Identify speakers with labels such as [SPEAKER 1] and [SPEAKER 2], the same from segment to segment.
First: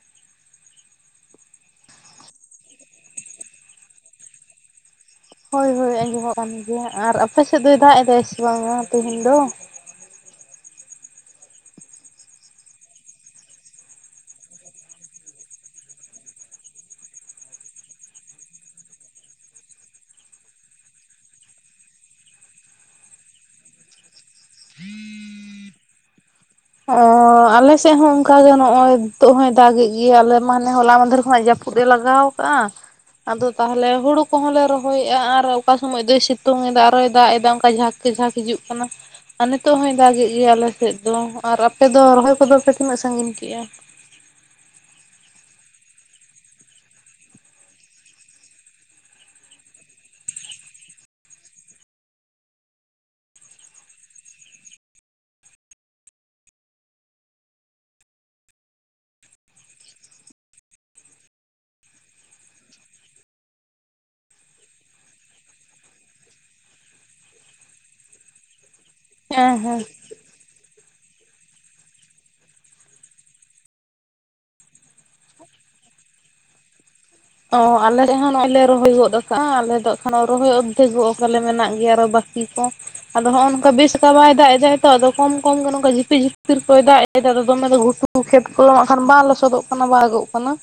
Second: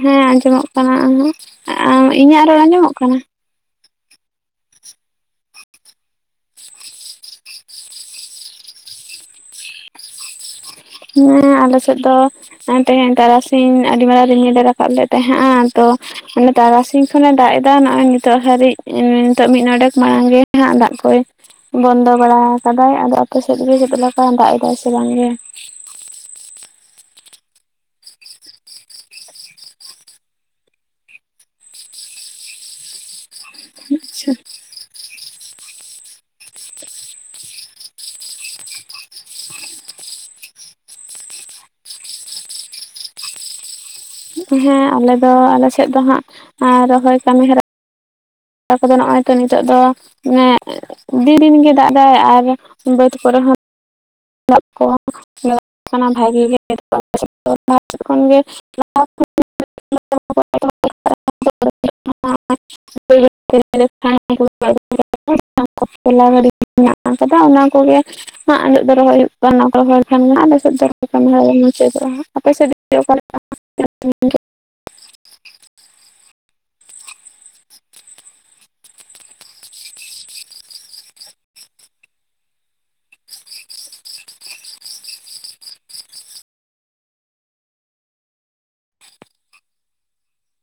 [SPEAKER 1] ᱦᱮᱸ ᱟᱸᱡᱚᱢᱚᱜ ᱠᱟᱱᱟ ᱤᱧᱟᱜ ᱨᱚᱲ ᱟᱸᱡᱚᱢᱚᱜ ᱠᱟᱱᱟ?
[SPEAKER 2] ᱦᱳᱭ ᱦᱳᱭ ᱟᱸᱡᱚᱢᱚᱜ ᱠᱟᱱ ᱜᱮᱭᱟ ᱟᱨ ᱟᱯᱮ ᱥᱮᱫ ᱫᱚᱭ ᱫᱟᱜ ᱮᱫ ᱥᱮ ᱵᱟᱝᱼᱟ ᱛᱮᱦᱤᱧ ᱫᱚ?
[SPEAKER 1] ᱦᱮᱸ ᱟᱞᱮ ᱥᱮᱫ ᱫᱚ ᱮᱱ ᱛᱟᱦᱮᱸ ᱛᱟᱨᱟᱥᱤᱧ ᱟᱰᱤ ᱢᱟᱨᱟᱝ ᱨᱩᱢᱤᱞᱮ ᱨᱟᱠᱟᱵ ᱞᱮᱫ ᱛᱟᱦᱮᱸᱜᱼᱟ ᱛᱚ ᱮᱱᱮ ᱛᱟᱨᱟᱥᱤᱧ ᱠᱷᱚᱱᱮ ᱫᱟᱜ ᱮᱫᱟ ᱱᱚᱜ ᱚᱭ ᱱᱤᱛᱚᱜ ᱦᱟᱹᱨᱤᱡ, ᱱᱤᱛᱚᱜ ᱢᱤᱫ ᱱᱚᱰᱮᱠ ᱠᱷᱚᱱᱟᱜ ᱟᱢᱜᱮ ᱦᱟᱜ ᱫᱟᱜ ᱠᱚᱭ ᱵᱚᱱᱫᱚ ᱵᱟᱲᱟ ᱟᱠᱟᱫᱟᱭ ᱟᱫᱚ ᱟᱯᱮ ᱥᱮᱫ ᱜᱮ ᱥᱮ ᱪᱮᱫᱮᱠᱟ ᱫᱟᱜ ᱮᱫᱟ ᱥᱮ ᱵᱟᱝ ᱜᱮ?
[SPEAKER 2] ᱚᱻ ᱟᱞᱮ ᱥᱮᱫ ᱦᱚᱸ ᱚᱱᱠᱟᱜ ᱜᱮ ᱱᱚᱜᱼ ᱚᱭ ᱱᱤᱛᱚᱜ ᱦᱚᱸᱭ ᱫᱟᱜ ᱮᱫ ᱜᱮᱭᱟᱭ ᱟᱞᱮ ᱢᱟᱱᱮ ᱦᱚᱞᱟ ᱢᱟᱦᱫᱮᱨ ᱠᱷᱚᱱ ᱡᱟᱹᱯ ᱯᱩᱫ ᱮ ᱞᱟᱜᱟᱣ ᱟᱠᱟᱟᱜᱼᱟ, ᱟᱫᱚ ᱛᱟᱦᱚᱞᱮ ᱦᱩᱲᱩ ᱠᱚᱦᱚᱸ ᱞᱮ ᱨᱚᱦᱚᱭᱮᱫᱼᱟ ᱟᱨ ᱚᱠᱟ ᱥᱚᱢᱚᱭ ᱫᱚᱭ ᱥᱤᱛᱩᱝ ᱮᱫᱟ ᱟᱨᱚᱭ ᱫᱟᱜ ᱮᱫᱟ ᱚᱱᱠᱟ ᱡᱷᱟᱠᱮ ᱡᱷᱟᱸᱠ ᱦᱤᱡᱩᱜ ᱠᱟᱱᱟ ᱾ ᱟᱨ ᱱᱤᱛᱚᱜ ᱦᱚᱭ ᱫᱟᱜᱼᱮᱫ ᱜᱮᱭᱟ ᱟᱞᱮ ᱥᱮᱫ ᱫᱚ ᱟᱨ ᱟᱯᱮ ᱫᱚ ᱨᱚᱦᱚᱭ ᱠᱚᱫᱚ ᱯᱮ ᱛᱤᱱᱟᱹᱜ ᱥᱟᱺᱜᱤᱧ ᱠᱮᱜᱼᱟ?
[SPEAKER 1] ᱦᱮᱸ ᱟᱞᱮ ᱫᱚ ᱟᱞᱮ ᱥᱮᱫ ᱫᱚ ᱦᱟᱸᱜ ᱨᱚᱦᱚᱭ ᱠᱟᱹᱢᱤᱦᱚᱨᱟ ᱠᱚᱫᱚ ᱱᱚᱜᱼᱚᱭ ᱛᱚ ᱱᱤᱛᱚᱜ ᱫᱚ ᱮᱸ ᱫᱤᱱ ᱨᱤ ᱜᱮ ᱫᱟᱜ ᱮᱟᱫᱟᱭ ᱟᱨ ᱵᱟᱹᱫᱽ ᱠᱚᱨᱮ ᱦᱚᱸ [inaudible] ᱠᱚ ᱠᱟᱱᱟ ᱵᱷᱟᱜᱤ ᱜᱮ ᱵᱷ ᱠᱷᱚᱱ ᱜᱮ [inaudible]
[SPEAKER 2] [unintelligible]
[SPEAKER 1] [inaudible] [inaudible] ᱢᱮᱱᱟᱜ ᱟᱠᱟᱫᱟ ᱚᱱᱟ ᱠᱚᱜᱮ ᱟᱞᱜ ᱫᱚ ᱨᱚᱦᱚᱭ ᱦᱩᱭᱩᱜ
[SPEAKER 2] ᱦᱮᱸ
[SPEAKER 1] ᱠᱟᱱᱟ ᱚᱱᱟ ᱠᱚ
[SPEAKER 2] ᱦᱮᱸ
[SPEAKER 1] ᱠᱦᱟᱱ ᱜᱮ ᱱᱦᱟᱜ ᱟᱞᱮ ᱥᱮᱫ ᱫᱚ ᱞᱮ ᱢᱩᱪᱟᱹᱫᱚᱜᱼᱟ ᱟᱯᱮ ᱥᱮᱫ ᱚᱠᱟᱮ [inaudible]
[SPEAKER 2] ᱛᱚ ᱟᱞᱮ ᱱᱚᱜᱼᱚᱭ ᱞᱮ ᱨᱚᱦᱚᱭ ᱜᱚᱫ ᱠᱟᱜᱼᱟ ᱟᱞᱮ ᱫᱚ ᱠᱷᱟᱱ ᱨᱚᱦᱚᱭ ᱚᱨᱫᱷᱮᱠ ᱚᱜᱠᱟᱞᱮ ᱢᱮᱱᱟᱜ ᱜᱮᱭᱟ ᱟᱨᱚ ᱵᱟᱠᱤ ᱠᱚ ᱾ ᱟᱫᱚ ᱱᱚᱸᱜᱼᱚᱭ ᱱᱚᱝ ᱠᱟ ᱵᱤᱥᱠᱟ ᱵᱟᱭ ᱫᱟᱜ ᱮᱫᱟ ᱛᱚ ᱟᱫᱚ ᱠᱚᱢ ᱠᱚᱢ ᱜᱮ ᱱᱚᱝᱠᱟ ᱡᱷᱤᱯᱤᱨ ᱡᱷᱤᱯᱤᱨ ᱠᱚᱭ ᱫᱟᱜ ᱮᱫ ᱱᱮᱛᱟᱨ ᱫᱚ ᱫᱚᱢᱮ ᱫᱚ ᱜᱷᱩᱴᱩ ᱠᱷᱮᱛ ᱠᱚ ᱟᱠᱷᱟᱱ ᱵᱟᱝ ᱞᱚᱥᱚᱫᱚᱜ ᱠᱟᱱᱟ ᱵᱟ ᱟᱜᱚᱜ ᱠᱟᱱᱟ ᱾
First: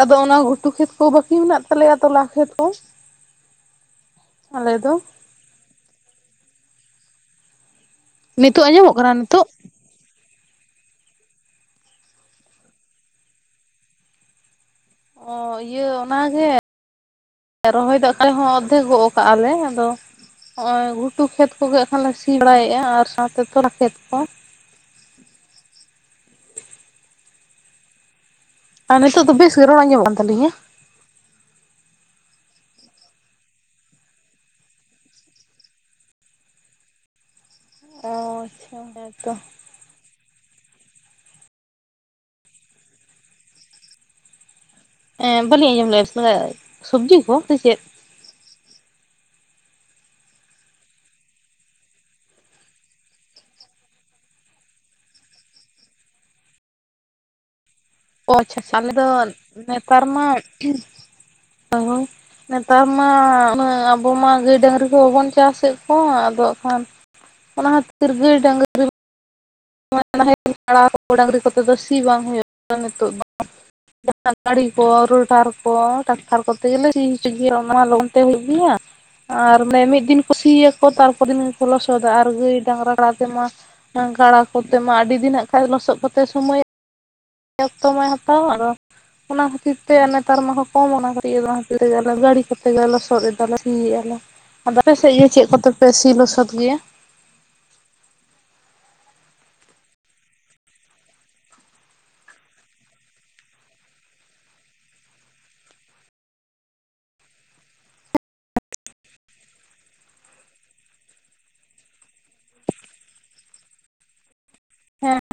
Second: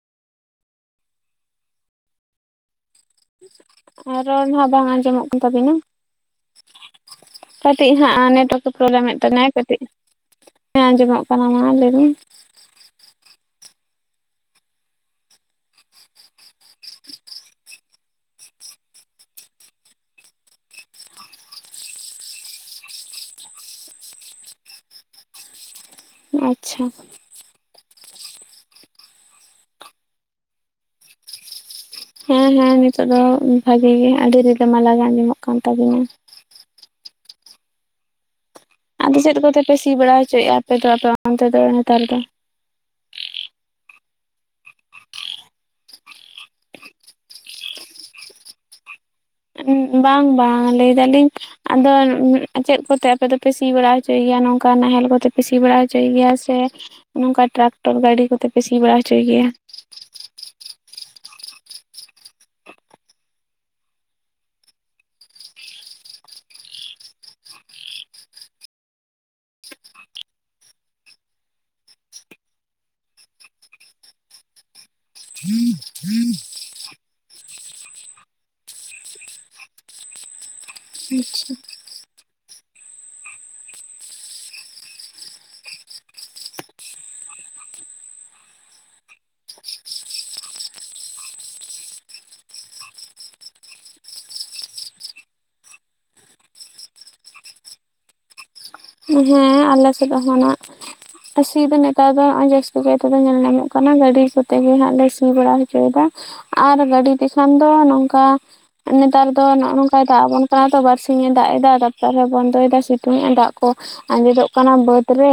[SPEAKER 2] ᱟᱫᱚ ᱚᱱᱟ ᱜᱷᱩᱴᱩ ᱠᱷᱮᱛ ᱠᱩ ᱵᱟᱠᱤᱱ ᱢᱮᱱᱟᱜ ᱛᱟᱞᱮᱭᱟ ᱛᱚᱞᱟ ᱠᱷᱮᱛ ᱠᱚ ᱾
[SPEAKER 1] ᱟᱨ ᱨᱚᱲᱦᱟᱜ ᱵᱟᱝ ᱟᱸᱡᱚᱢᱚᱜ ᱠᱟᱱ ᱛᱟᱵᱤᱱᱟ ᱠᱟᱴᱤᱡ ᱦᱟᱸᱜ ᱟᱨ
[SPEAKER 2] ᱱᱤᱛᱚᱜ
[SPEAKER 1] ᱱᱮᱴᱣᱟᱨᱠ ᱠᱚ
[SPEAKER 2] ᱟᱸᱡᱚᱢᱚᱜ ᱠᱟᱱᱟ
[SPEAKER 1] ᱯᱨᱳᱚᱵᱞᱮᱢᱮᱫ
[SPEAKER 2] ᱱᱤᱛᱚᱜ
[SPEAKER 1] ᱛᱟᱦᱮᱭᱟᱭ ᱠᱟᱹᱴᱤᱡ ᱦᱮ ᱟᱸᱡᱚᱢᱚᱜ ᱠᱟᱱᱟ ᱢᱟ ᱞᱟᱹᱭ ᱵᱮᱱ ᱾
[SPEAKER 2] ᱚ ᱤᱭᱟᱹ ᱚᱱᱟ ᱜᱮ ᱨᱚᱦᱚᱭ ᱫᱚ ᱚᱠᱟ ᱦᱚᱸ ᱚᱫᱷᱮᱠ ᱜᱚᱜ ᱠᱟᱜᱼᱟᱞᱮ ᱟᱫᱚ ᱱᱚᱜ ᱚᱭ ᱜᱷᱩᱴᱩ ᱠᱷᱮᱛ ᱠᱚᱜᱮ ᱟᱠᱷᱟᱱ ᱞᱮ ᱥᱤ ᱵᱟᱲᱟᱭᱮᱫᱼᱟ ᱟᱨ ᱥᱟᱶᱛᱮ ᱛᱚᱨᱟ ᱠᱷᱮᱛ ᱠᱚ ᱾
[SPEAKER 1] ᱟᱪᱪᱷᱟ ᱾
[SPEAKER 2] ᱟᱨ ᱱᱤᱛᱚᱜ ᱫᱚ ᱵᱮᱥ ᱜᱮ ᱨᱚᱲᱟ ᱟᱸᱢᱚᱜ ᱠᱟᱱ ᱛᱟᱞᱤᱧᱟ?
[SPEAKER 1] ᱦᱮᱸ ᱦᱮᱸ ᱱᱤᱛᱚᱜ ᱫᱚ ᱵᱷᱟᱜᱤ ᱜᱮ ᱟᱰᱤ ᱨᱤᱞᱟᱹᱢᱟᱞᱟ ᱜᱮ ᱟᱸᱡᱚᱢᱚᱜ ᱠᱟᱱ ᱛᱟᱵᱤᱱᱟ ᱾
[SPEAKER 2] ᱚ,
[SPEAKER 1] ᱟᱫᱚ
[SPEAKER 2] ᱦᱮᱸᱛᱚ
[SPEAKER 1] ᱪᱮᱫ ᱠᱚᱛᱮ ᱯᱮ ᱥᱤ ᱵᱟᱲᱟ ᱦᱚᱪᱚᱭᱮᱫᱼᱟ ᱟᱯᱮ ᱫᱚ ᱟᱯᱮ ᱚᱱᱛᱮ ᱫᱚ ᱱᱮᱛᱟᱨ ᱫᱚ ᱾
[SPEAKER 2] ᱦᱮᱸ ᱵᱟᱹᱞᱤᱧ ᱟᱸᱡᱚᱢ ᱞᱮᱜ-ᱟ ᱥᱮ ᱥᱚᱵᱡᱤ ᱠᱚ ᱥᱮ ᱪᱮᱫ?
[SPEAKER 1] ᱵᱟᱝ ᱵᱟᱝ ᱞᱟᱹᱭ ᱫᱟᱞᱤᱧ ᱼᱼ ᱟᱫᱚ ᱩᱸ ᱪᱮᱫ ᱠᱚᱛᱮ ᱟᱯᱮ ᱫᱚᱯᱮ ᱥᱤ ᱵᱟᱲᱟ ᱦᱚᱪᱚᱭ ᱜᱮᱭᱟ ᱱᱚᱝᱠᱟ ᱱᱟᱦᱮᱞ ᱠᱚᱛᱮᱯᱮ ᱥᱤ ᱵᱟᱲᱟ ᱦᱚᱪᱚᱭ ᱜᱮᱭᱟ ᱥᱮ ᱼᱼ ᱱᱚᱝᱠᱟ ᱴᱨᱟᱠᱴᱚᱨ ᱜᱟᱰᱤ
[SPEAKER 2] ᱚ
[SPEAKER 1] ᱠᱚᱛᱮ
[SPEAKER 2] ᱟᱪᱪᱷᱟ
[SPEAKER 1] ᱯᱮ ᱥᱤ
[SPEAKER 2] ᱟᱪᱪᱷᱟ ᱟᱞᱮ
[SPEAKER 1] ᱵᱟᱲᱟ
[SPEAKER 2] ᱫᱚ
[SPEAKER 1] ᱦᱚᱪᱚᱭ ᱜᱮᱭᱟ?
[SPEAKER 2] ᱱᱮᱛᱟᱨ ᱢᱟ ᱟᱵᱚ ᱱᱮᱛᱟᱨ ᱢᱟ ᱩᱱᱟᱹᱜ ᱟᱵᱚ ᱢᱟ ᱜᱟᱹᱭ ᱰᱟᱝᱨᱤ ᱠᱚ ᱵᱟᱵᱚᱱ ᱪᱟᱥᱮᱫ ᱠᱚᱣᱟ ᱟᱫᱚ ᱠᱷᱟᱱ ᱼᱼ ᱚᱱᱟ ᱠᱷᱟᱛᱤᱨ ᱜᱟᱹᱭ ᱰᱟᱝᱨᱤ ᱼᱼ [inaudible] ᱰᱟᱝᱨᱤ ᱠᱚᱛᱮ ᱫᱚ ᱥᱤ ᱵᱟᱝ ᱦᱳᱭᱳᱜ ᱠᱟᱱᱟ ᱱᱤᱛᱚᱜ ᱫᱚ ᱾ [inaudible] ᱜᱟᱰᱤ ᱠᱚ ᱨᱳᱴᱟᱨ ᱠᱚ ᱴᱟᱠᱴᱟᱨ ᱠᱚᱛᱮ ᱜᱮᱞᱮ ᱥᱤ ᱦᱚᱪᱚᱭ ᱜᱮᱭᱟ ᱚᱱᱟᱡᱟ ᱞᱚᱜᱚᱱ ᱛᱮ ᱦᱩᱭᱩᱜ ᱜᱮᱭᱟ ᱾ ᱟᱨ ᱚᱱᱮ ᱢᱤᱫ ᱫᱤᱱ ᱠᱚ ᱥᱤᱭᱟ ᱠᱚ ᱛᱟᱨᱯᱚᱨ ᱫᱤᱱ ᱠᱚ ᱞᱚᱥᱚᱫᱟ ᱟᱨ ᱜᱟᱹᱭ ᱰᱟᱝᱨᱟ ᱠᱟᱲᱟ ᱟᱛᱮᱜᱢᱟ ᱼᱼ ᱜᱟᱲᱟ ᱠᱚᱛᱮ ᱢᱟ ᱟᱰᱤ ᱫᱤᱱ ᱱᱟᱜ ᱠᱷᱟᱡ ᱞᱚᱥᱚᱫ ᱠᱚᱛᱮ ᱥᱳᱢᱳᱭᱮ ᱼᱼ ᱚᱠᱛᱚ ᱢᱟᱭ ᱦᱟᱛᱟᱣᱟ ᱟᱫᱚ᱾ ᱚᱱᱟ ᱠᱷᱟᱛᱤᱨ ᱛᱮ ᱱᱮᱛᱟᱨ ᱢᱟᱠᱚ ᱠᱚᱢ ᱠᱟᱱᱟ ᱚᱱᱟ ᱠᱷᱟᱛᱤᱨ ᱛᱮᱜᱮ ᱜᱟᱲᱤ ᱠᱚᱛᱮ ᱜᱮᱞᱮ ᱞᱚᱥᱚᱫ ᱮᱫᱟᱞᱮ ᱥᱤᱜ ᱟᱞᱮ᱾ ᱟᱫᱚ ᱟᱯᱮ ᱥᱮᱜ ᱜᱮ ᱪᱮᱜ ᱠᱚᱛᱮ ᱯᱮ ᱥᱤ ᱞᱚᱥᱚᱫ ᱜᱮᱭᱟ?
[SPEAKER 1] ᱦᱮᱸ ᱟᱞᱮ ᱥᱮᱫ ᱦᱚᱸ ᱱᱟᱜ᱾ ᱥᱤ ᱫᱚ ᱱᱮᱛᱟᱨ ᱫᱚ ᱱᱚᱜ ᱡᱟᱹᱥᱛᱤ ᱠᱟᱭ ᱫᱚ ᱧᱮᱞ ᱧᱟᱢᱚᱜ ᱠᱟᱱᱟ ᱜᱟᱹᱰᱤ ᱠᱚᱛᱮ ᱜᱮ ᱦᱟᱸᱜ ᱞᱮ ᱥᱤ ᱵᱟᱲᱟ ᱦᱚᱪᱚᱭᱮᱫᱟ᱾ ᱟᱨ ᱜᱟᱰᱤ ᱛᱮᱠᱷᱟᱱ ᱫᱚ ᱱᱚᱝᱠᱟ᱾ ᱱᱮᱛᱟᱨ ᱫᱚ ᱱᱚᱜᱼᱚ ᱱᱚᱝᱠᱟᱭ ᱫᱟᱜ ᱟᱵᱚᱱ ᱠᱟᱱᱟ ᱛᱚ ᱵᱟᱨᱥᱤᱧ ᱮ ᱫᱟᱜ ᱮᱫᱟ ᱛᱟᱨᱯᱚᱨᱮ ᱟᱨ ᱦᱚᱸᱭ ᱵᱚᱱᱫᱚᱭ ᱫᱟ ᱥᱤᱛᱩᱝ ᱮ ᱟᱭ ᱫᱟᱜ ᱼᱼ ᱠᱚ ᱟᱸᱡᱮᱫᱚᱜ ᱠᱟᱱᱟ ᱵᱟᱹᱫᱽ
[SPEAKER 2] ᱦᱮᱸ
[SPEAKER 1] ᱨᱮ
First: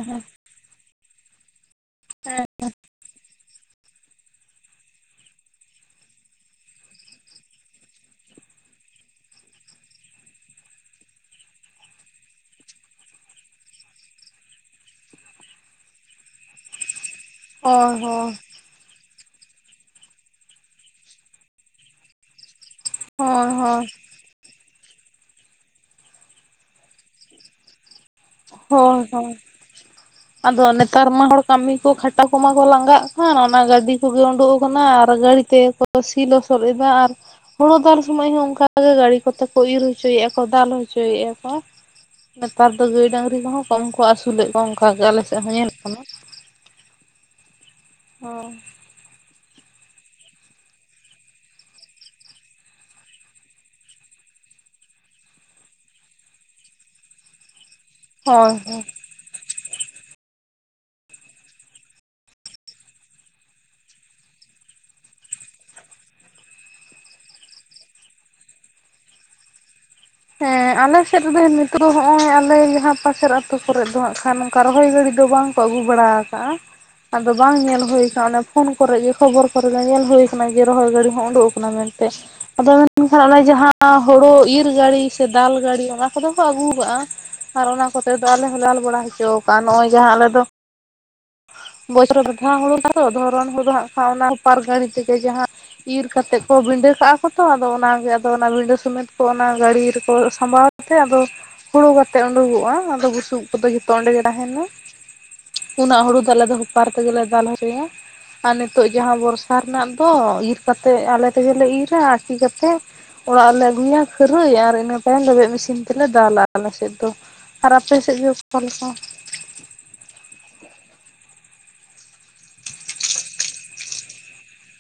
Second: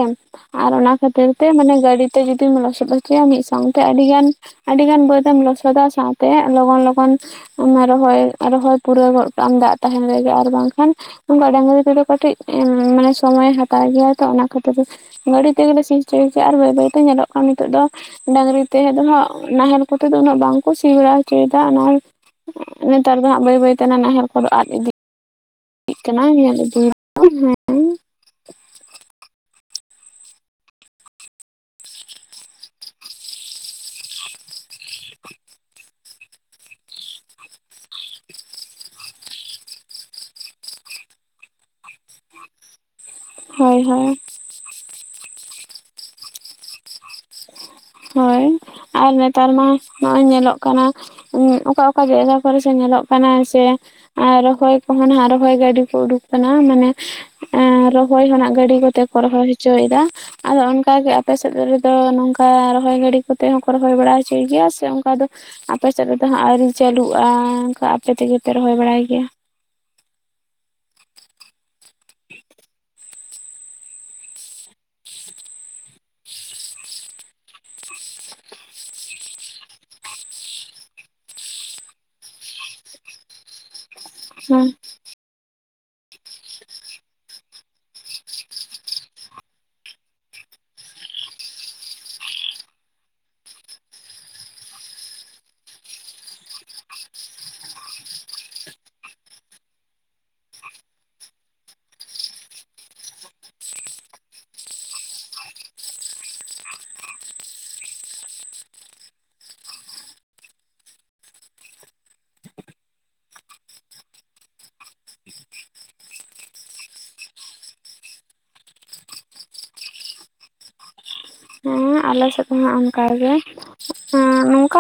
[SPEAKER 1] ᱟᱨ ᱚᱱᱟ ᱠᱷᱟᱛᱤᱨ ᱛᱮ ᱢᱟᱱᱮ ᱜᱟᱰᱤ ᱛᱮ ᱡᱩᱫᱤᱢ ᱞᱚᱥᱚᱫ ᱼᱼ ᱦᱚᱪᱚᱭᱟ ᱢᱤᱫ ᱥᱟᱶᱛᱮ ᱟᱰᱤᱟᱱ ᱟᱰᱤᱜᱟᱱ ᱵᱟᱹᱫᱽ ᱮᱢ ᱞᱚᱥᱚᱫᱟ ᱥᱟᱶᱛᱮ ᱞᱚᱜᱚᱱ ᱞᱚᱜᱚᱱ ᱼᱼ ᱚᱱᱟ ᱨᱚᱦᱚᱭ ᱨᱚᱦᱚᱭ ᱯᱩᱨᱟᱹᱣ ᱜᱚᱫ ᱠᱟᱜ ᱟᱢ ᱫᱟᱜ ᱛᱟᱦᱮᱱ ᱨᱮᱜᱮ ᱟᱨ ᱵᱟᱝᱠᱷᱟᱱ ᱼᱼ ᱚᱱᱠᱟ ᱵᱟᱝᱨᱤ ᱛᱮ ᱫᱚ ᱠᱟᱴᱤᱡ ᱩᱸ ᱢᱟᱱᱮ ᱼᱼ ᱥᱚᱢᱚᱭᱮ ᱦᱟᱛᱟᱣ ᱜᱮᱭᱟ ᱛᱚ ᱚᱱᱟ ᱠᱷᱟᱛᱤᱨ ᱜᱟᱰᱤ ᱛᱮᱜᱮ ᱞᱮ ᱥᱤ ᱦᱚᱪᱚᱭ ᱜᱮᱭᱟ ᱟᱨ ᱵᱟᱹᱭ ᱵᱟᱹᱭ ᱛᱮ ᱧᱮᱞᱚᱜ ᱼᱼ ᱟᱨ ᱱᱤᱛᱚᱜ ᱫᱚ
[SPEAKER 2] ᱦᱳᱭ ᱦᱳᱭ
[SPEAKER 1] ᱰᱟᱝᱨᱤ ᱛᱮ ᱫᱚ ᱦᱟᱸᱜ ᱱᱟᱦᱮᱞ ᱠᱚᱛᱮ ᱫᱚ ᱩᱱᱟᱹᱜ ᱵᱟᱝᱠᱚ ᱥᱤ ᱵᱟᱲᱟ ᱦᱚᱪᱚᱭᱮᱫᱟ ᱚᱱᱟ ᱼᱼ ᱱᱮᱛᱟᱨ ᱫᱚ ᱦᱟᱸᱜ
[SPEAKER 2] ᱦᱳᱭ
[SPEAKER 1] ᱵᱟᱹᱭ ᱵᱟᱹᱭ ᱛᱮ
[SPEAKER 2] ᱦᱳᱭ
[SPEAKER 1] ᱚᱱᱟ ᱱᱟᱦᱮᱞ ᱠᱚ ᱫᱚ ᱟᱫ ᱤᱫᱤᱜ ᱠᱟᱱᱟ ᱧᱮᱞᱤᱫ ᱼᱼ
[SPEAKER 2] ᱦᱳᱭ ᱦᱳᱭ᱾ ᱟᱫᱚ ᱱᱮᱛᱟᱨ ᱢᱟ ᱦᱚᱲ ᱠᱟᱢᱤ ᱠᱚ ᱠᱷᱟᱴᱟ ᱠᱚᱢᱟ ᱠᱚ ᱞᱟᱸᱜᱟᱜ ᱠᱟᱱ ᱚᱱᱟ ᱜᱟᱰᱤ ᱠᱚᱜᱮ ᱳᱸᱰᱳᱜ ᱠᱟᱱᱟ ᱟᱨ ᱜᱟᱲᱤ ᱛᱮᱜᱮ ᱠᱚ ᱼᱼ ᱥᱤ ᱞᱚᱥᱚᱫ ᱮᱫᱟ ᱟᱨ ᱼᱼ ᱦᱳᱲᱳ ᱫᱟᱞ ᱥᱚᱢᱚᱭ ᱦᱚᱸ ᱚᱝᱠᱟᱜ ᱜᱮ ᱜᱟᱲᱤ ᱠᱚᱛᱮ ᱠᱚ ᱤᱨ ᱦᱚᱪᱚᱭᱮᱫᱼᱟ ᱠᱚ ᱫᱟᱞ ᱦᱚᱪᱚᱭᱮᱫᱼᱟ ᱠᱚ᱾ ᱱᱮᱛᱟᱨ ᱫᱚ ᱜᱟᱹᱭ ᱰᱟᱝᱨᱤ ᱠᱚᱦᱚᱸ
[SPEAKER 1] ᱦᱳᱭ
[SPEAKER 2] ᱠᱚᱢ ᱠᱚ
[SPEAKER 1] ᱦᱳᱭ
[SPEAKER 2] ᱟᱥᱩ ᱟᱥᱩᱞᱮᱜ ᱠᱚᱣᱟ ᱚᱝᱠᱟᱜ ᱜᱮ ᱟᱞᱮ ᱥᱮᱫ ᱦᱚᱸ ᱧᱮᱞ ᱠᱟᱱᱟ᱾
[SPEAKER 1] ᱦᱚᱭ
[SPEAKER 2] ᱦᱚᱸ
[SPEAKER 1] ᱟᱨ ᱱᱮᱛᱟᱨ ᱢᱟ ᱱᱚᱜᱼᱚᱭ ᱧᱮᱞᱚᱜ ᱠᱟᱱᱟ ᱼᱼ ᱚᱠᱟ ᱚᱠᱟ ᱡᱟᱭᱜᱟ ᱠᱚᱨᱮ ᱥᱮ ᱧᱮᱞᱚᱜ ᱠᱟᱱᱟ ᱥᱮ, ᱟᱨ ᱨᱚᱦᱚᱭ ᱠᱚᱦᱚᱸ ᱱᱷᱟᱜ ᱨᱚᱦᱚᱭ ᱜᱟᱰᱤ ᱠᱚ ᱩᱰᱩᱠ ᱠᱟᱱᱟ ᱢᱟᱱᱮ ᱼᱼ ᱮᱸ ᱨᱚᱦᱚᱭ
[SPEAKER 2] ᱦᱳᱭ
[SPEAKER 1] ᱦᱚᱱᱟᱜ ᱜᱟᱰᱤ
[SPEAKER 2] ᱦᱳᱭ
[SPEAKER 1] ᱠᱚᱛᱮ ᱠᱚ ᱨᱚᱦᱚᱭ ᱦᱚᱪᱚᱭᱮᱫᱟ ᱟᱫᱚ ᱚᱱᱠᱟ ᱜᱮ ᱟᱯᱮ ᱥᱮᱫ ᱨᱮᱫᱚ ᱱᱚᱝᱠᱟ ᱨᱚ ᱼᱼ ᱨᱚᱦᱚᱭ ᱜᱟᱰᱤ ᱠᱚ ᱛᱮ ᱦᱚᱸᱠᱚ ᱨᱚᱦᱚᱭ ᱵᱟᱲᱟ ᱦᱚᱪᱚᱭ ᱜᱮᱭᱟ ᱥᱮ ᱚᱱᱠᱟ ᱫᱚ ᱼᱼ ᱟᱯᱮ ᱥᱮᱫ ᱨᱮᱫᱚ ᱦᱟᱸᱜ ᱟᱣᱨᱤ ᱪᱟᱞᱩᱜᱼᱟ ᱚᱱᱠᱟ ᱟᱯᱮ ᱛᱮᱜᱮ ᱯᱮ ᱨᱚᱦᱚᱭ ᱵᱟᱲᱟᱭ ᱜᱮᱭᱟ?
[SPEAKER 2] ᱦᱮᱸ ᱟᱞᱮ ᱥᱮᱫ ᱨᱮ ᱫᱚ ᱱᱤᱛᱚᱜ ᱫᱚ ᱦᱚᱸᱜᱼᱚᱭ ᱟᱞᱮ ᱡᱟᱦᱟᱸ ᱯᱟᱥᱮᱨ ᱟᱛᱩ ᱠᱚᱨᱮᱫ ᱫᱚ ᱦᱟᱸᱜ ᱠᱷᱟᱱ ᱱᱚᱝᱠᱟ ᱨᱚᱦᱚᱭ ᱜᱟᱲᱤ ᱫᱚ ᱵᱟᱝ ᱼᱼ ᱠᱚ ᱟᱹᱜᱩ ᱵᱟᱲᱟ ᱠᱟᱜᱼᱟ᱾ ᱟᱫᱚ ᱵᱟᱝ ᱧᱮᱞ ᱦᱳᱭ ᱠᱟᱱᱟ ᱚᱱᱮ ᱯᱷᱳᱱ ᱠᱚᱨᱮ ᱜᱮ ᱠᱷᱚᱵᱚᱨ ᱠᱚᱨᱮ ᱜᱮ ᱧᱮᱞ ᱦᱳᱭ ᱠᱟᱱᱟ ᱡᱮ ᱨᱚᱦᱚᱭ ᱜᱟᱰᱤ ᱦᱚᱸ ᱳᱸᱰᱳᱜ ᱠᱟᱱᱟ ᱢᱮᱱᱛᱮ᱾ ᱟᱫᱚ ᱢᱮᱱᱠᱷᱟᱱ ᱚᱱᱮ ᱡᱟᱦᱟᱸ ᱦᱳᱲᱳ
[SPEAKER 1] ᱦᱮᱸ
[SPEAKER 2] ᱤᱨ ᱜᱟᱲᱤ ᱥᱮ ᱫᱟᱞ ᱜᱟᱲᱤ ᱚᱱᱟ ᱠᱚᱫᱚ ᱠᱚ ᱟᱜᱩ ᱠᱟᱜᱼᱟ᱾ ᱟᱨ ᱚᱱᱟ ᱠᱚᱛᱮ ᱫᱚ ᱟᱞᱮ ᱦᱚᱸᱞᱮ ᱫᱟᱞ ᱵᱟᱲᱟ ᱦᱚᱪᱚ ᱠᱟᱜᱼᱟ ᱱᱚᱜᱼᱚᱭ ᱡᱟᱦᱟᱸ ᱟᱞᱮ ᱫᱚ ᱼᱼ ᱵᱚᱪᱷᱚᱨ ᱨᱮ ᱡᱟᱦ [unintelligible] ᱟᱸᱷᱟᱣ ᱦᱩᱲᱩ ᱛᱚ ᱫᱷᱚᱨᱚᱱ ᱦᱩᱲᱩ ᱫᱚ ᱦᱟᱸᱜ ᱠᱷᱟᱱ ᱚᱱᱟ ᱩᱯᱟᱨ ᱜᱟᱹᱲᱤ ᱛᱮᱜᱮ ᱡᱟᱦᱟᱸᱼᱼ ᱤᱨ ᱠᱟᱛᱮᱜ ᱠᱚ ᱵᱤᱸᱰᱟᱹ ᱠᱟᱜᱼᱟ ᱠᱚ ᱛᱚ ᱟᱫᱚ ᱚᱱᱟᱜᱮ ᱚᱱᱟ ᱵᱤᱸᱰᱟᱹ ᱥᱚᱢᱮᱛ ᱚᱱᱟ ᱜᱟᱹᱰᱤ ᱨᱮᱠᱚ ᱥᱟᱢᱵᱟᱣᱼᱟᱼᱼ ᱛᱮ ᱟᱫᱚ ᱦᱩᱲᱩ ᱠᱟᱛᱮ ᱩᱰᱩᱠᱚᱜᱼᱟ ᱟᱫᱚ ᱵᱩᱥᱩᱵ ᱠᱚᱫᱚ ᱡᱷᱚᱛᱚ ᱚᱸᱰᱮ ᱜᱮ ᱛᱟᱦᱮᱱᱟ ᱾ ᱚᱱᱟ ᱦᱩᱲᱩ ᱫᱚ ᱟᱞᱮ ᱦᱚᱯᱟᱨ ᱛᱮᱜᱮ ᱞᱮ ᱫᱟᱞ ᱦᱚᱪᱚᱭᱟ ᱾ ᱟᱨ ᱱᱤᱛᱚᱜ ᱡᱟᱦᱟᱸ ᱵᱚᱨᱥᱟ ᱨᱮᱱᱟᱜ ᱫᱚ ᱤᱨ ᱠᱟᱛᱮᱜ ᱟᱹᱞᱮ ᱛᱮᱜᱮ ᱞᱮ ᱤᱨᱟ ᱟᱹᱴᱤ ᱠᱟᱛᱮᱜᱼᱼ ᱚᱲᱟᱜ ᱨᱮᱞᱮ ᱟᱹᱜᱩᱭᱟ ᱠᱷᱟᱹᱨᱟᱹᱭ ᱟᱨ ᱤᱱᱟᱹ ᱛᱟᱭᱚᱢ ᱞᱮᱵᱮᱫᱽ ᱢᱮᱥᱤᱱ ᱛᱮᱞᱮ ᱫᱟᱞᱟ ᱟᱞᱮ ᱥᱮᱫ ᱫᱚ᱾ ᱟᱨ ᱟᱯᱮ ᱥᱮᱫ ᱜᱮ ᱚᱠᱟ ᱞᱮᱠᱟ? [inaudible]
[SPEAKER 1] ᱦᱮᱸ ᱟᱞᱮ ᱥᱮᱫ ᱦᱚᱸ ᱚᱱᱠᱟᱜᱮ ᱮᱹᱻ ᱱᱚᱠᱟᱼᱼ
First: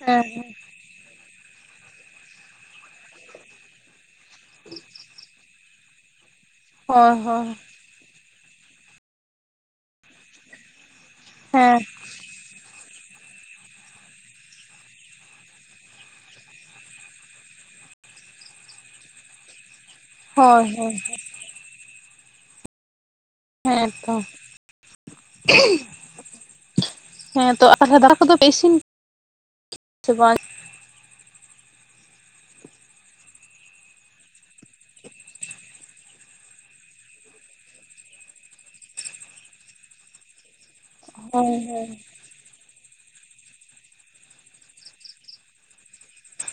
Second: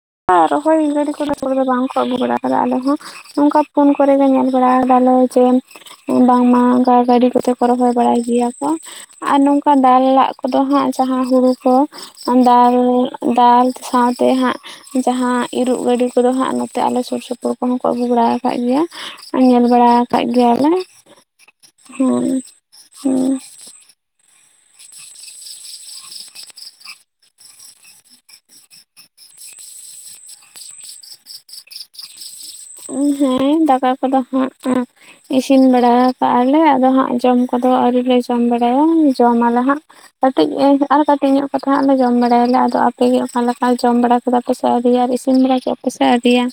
[SPEAKER 2] ᱦᱮᱸ
[SPEAKER 1] ᱟᱨ
[SPEAKER 2] ᱦᱮᱸ
[SPEAKER 1] ᱨᱚᱦᱚᱭ ᱜᱟᱹᱲᱤ ᱠᱚᱫᱚ ᱠᱚ ᱫᱚ ᱵᱟᱹᱫ ᱨᱮ ᱵᱟᱝᱠᱚ ᱟᱹᱜᱩ ᱵᱟᱲᱟ ᱟᱠᱟᱫᱟ ᱟᱞᱮ ᱦᱚᱸᱼᱼ ᱚᱱᱠᱟ ᱯᱷᱳᱱ ᱠᱚᱨᱮᱜᱮ ᱧᱮᱞ ᱵᱟᱲᱟ ᱟᱠᱟ ᱫᱟᱞᱮ ᱡᱮᱼᱼ ᱵᱟᱝᱢᱟ ᱚᱱᱠᱟ
[SPEAKER 2] ᱦᱳᱭ
[SPEAKER 1] ᱜᱟᱹᱰᱤ
[SPEAKER 2] ᱦᱳᱭ
[SPEAKER 1] ᱠᱚᱛᱮ ᱠᱚ ᱨᱚᱦᱚᱭ ᱵᱟᱲᱟᱭ ᱜᱮᱭᱟ ᱠᱚ, ᱟᱨ ᱱᱚᱝᱠᱟ ᱫᱟᱞᱟᱜ ᱟᱫᱚ ᱦᱟᱸᱜ ᱡᱟᱦᱟᱸ ᱦᱩᱲᱩ ᱠᱚ
[SPEAKER 2] ᱦᱮᱸ
[SPEAKER 1] ᱫᱟᱞ, ᱫᱟᱞ ᱥᱟᱶᱛᱮ ᱦᱟᱸᱜ ᱡᱟᱦᱟᱸ ᱤᱨᱚᱜ ᱜᱟᱹᱰᱤ ᱠᱚᱫᱚ ᱦᱟᱸᱜ ᱱᱚᱛᱮ ᱟᱞᱮ ᱥᱩᱨ ᱥᱩᱯᱩᱨ ᱠᱚᱦᱚᱸ ᱠᱚ ᱟᱹᱜᱩ ᱵᱟᱲᱟ ᱟᱠᱟᱫ ᱜᱮᱭᱟ ᱾ ᱧᱮᱞ ᱵᱟᱲᱟ ᱟᱠᱟᱫ
[SPEAKER 2] ᱦᱳᱭ
[SPEAKER 1] ᱜᱮᱭᱟᱞᱮ
[SPEAKER 2] ᱦᱳᱭ
[SPEAKER 1] ᱦᱮᱸ ᱦᱩᱸ ᱾
[SPEAKER 2] ᱦᱮᱸᱛᱚ ᱾ [unintelligible] ᱦᱮᱸ ᱛᱚ ᱛᱟᱦᱞᱮ ᱫᱟᱠᱟ ᱠᱚᱫᱚ ᱯᱮ ᱤᱥᱤᱱ ᱠᱮᱫᱟ ᱥᱮ ᱵᱟᱝ?
[SPEAKER 1] ᱦᱮᱸ ᱫᱟᱠᱟ ᱠᱚᱫᱚ ᱦᱟᱸᱜ ᱤᱥᱤᱱ ᱵᱟᱲᱟ ᱠᱟᱜᱼᱟ ᱞᱮ, ᱟᱫᱚ ᱦᱟᱸᱜ ᱡᱚᱢ ᱠᱚᱫᱚ ᱟᱹᱣᱨᱤ ᱞᱮ ᱡᱚᱢ ᱵᱟᱲᱟᱭᱟ ᱡᱚᱢ ᱟᱞᱮ ᱦᱟᱸᱜ ᱾ ᱠᱟᱹᱴᱤᱡ ᱟᱨ ᱠᱟᱹᱴᱤᱡ
[SPEAKER 2] ᱦᱳᱭ
[SPEAKER 1] ᱧᱚᱜ ᱠᱟᱛᱮᱜ ᱞᱮ ᱦᱟᱸᱜ
[SPEAKER 2] ᱦᱳᱭ
[SPEAKER 1] ᱞᱮ ᱡᱚᱢ ᱵᱟᱲᱟᱭᱟᱞᱮ, ᱟᱫᱚ ᱟᱯᱮᱜᱮ ᱚᱠᱟ ᱞᱮᱠᱟ ᱡᱚᱢ ᱵᱟᱲᱟ ᱠᱮᱫᱟ ᱯᱮ ᱥᱮ ᱟᱹᱣᱨᱤᱭᱟ ᱟᱨ ᱤᱥᱤᱱ ᱵᱟᱲᱟ ᱠᱮᱫᱟ ᱯᱮ ᱥᱮ ᱟᱹᱣᱨᱤᱭᱟ?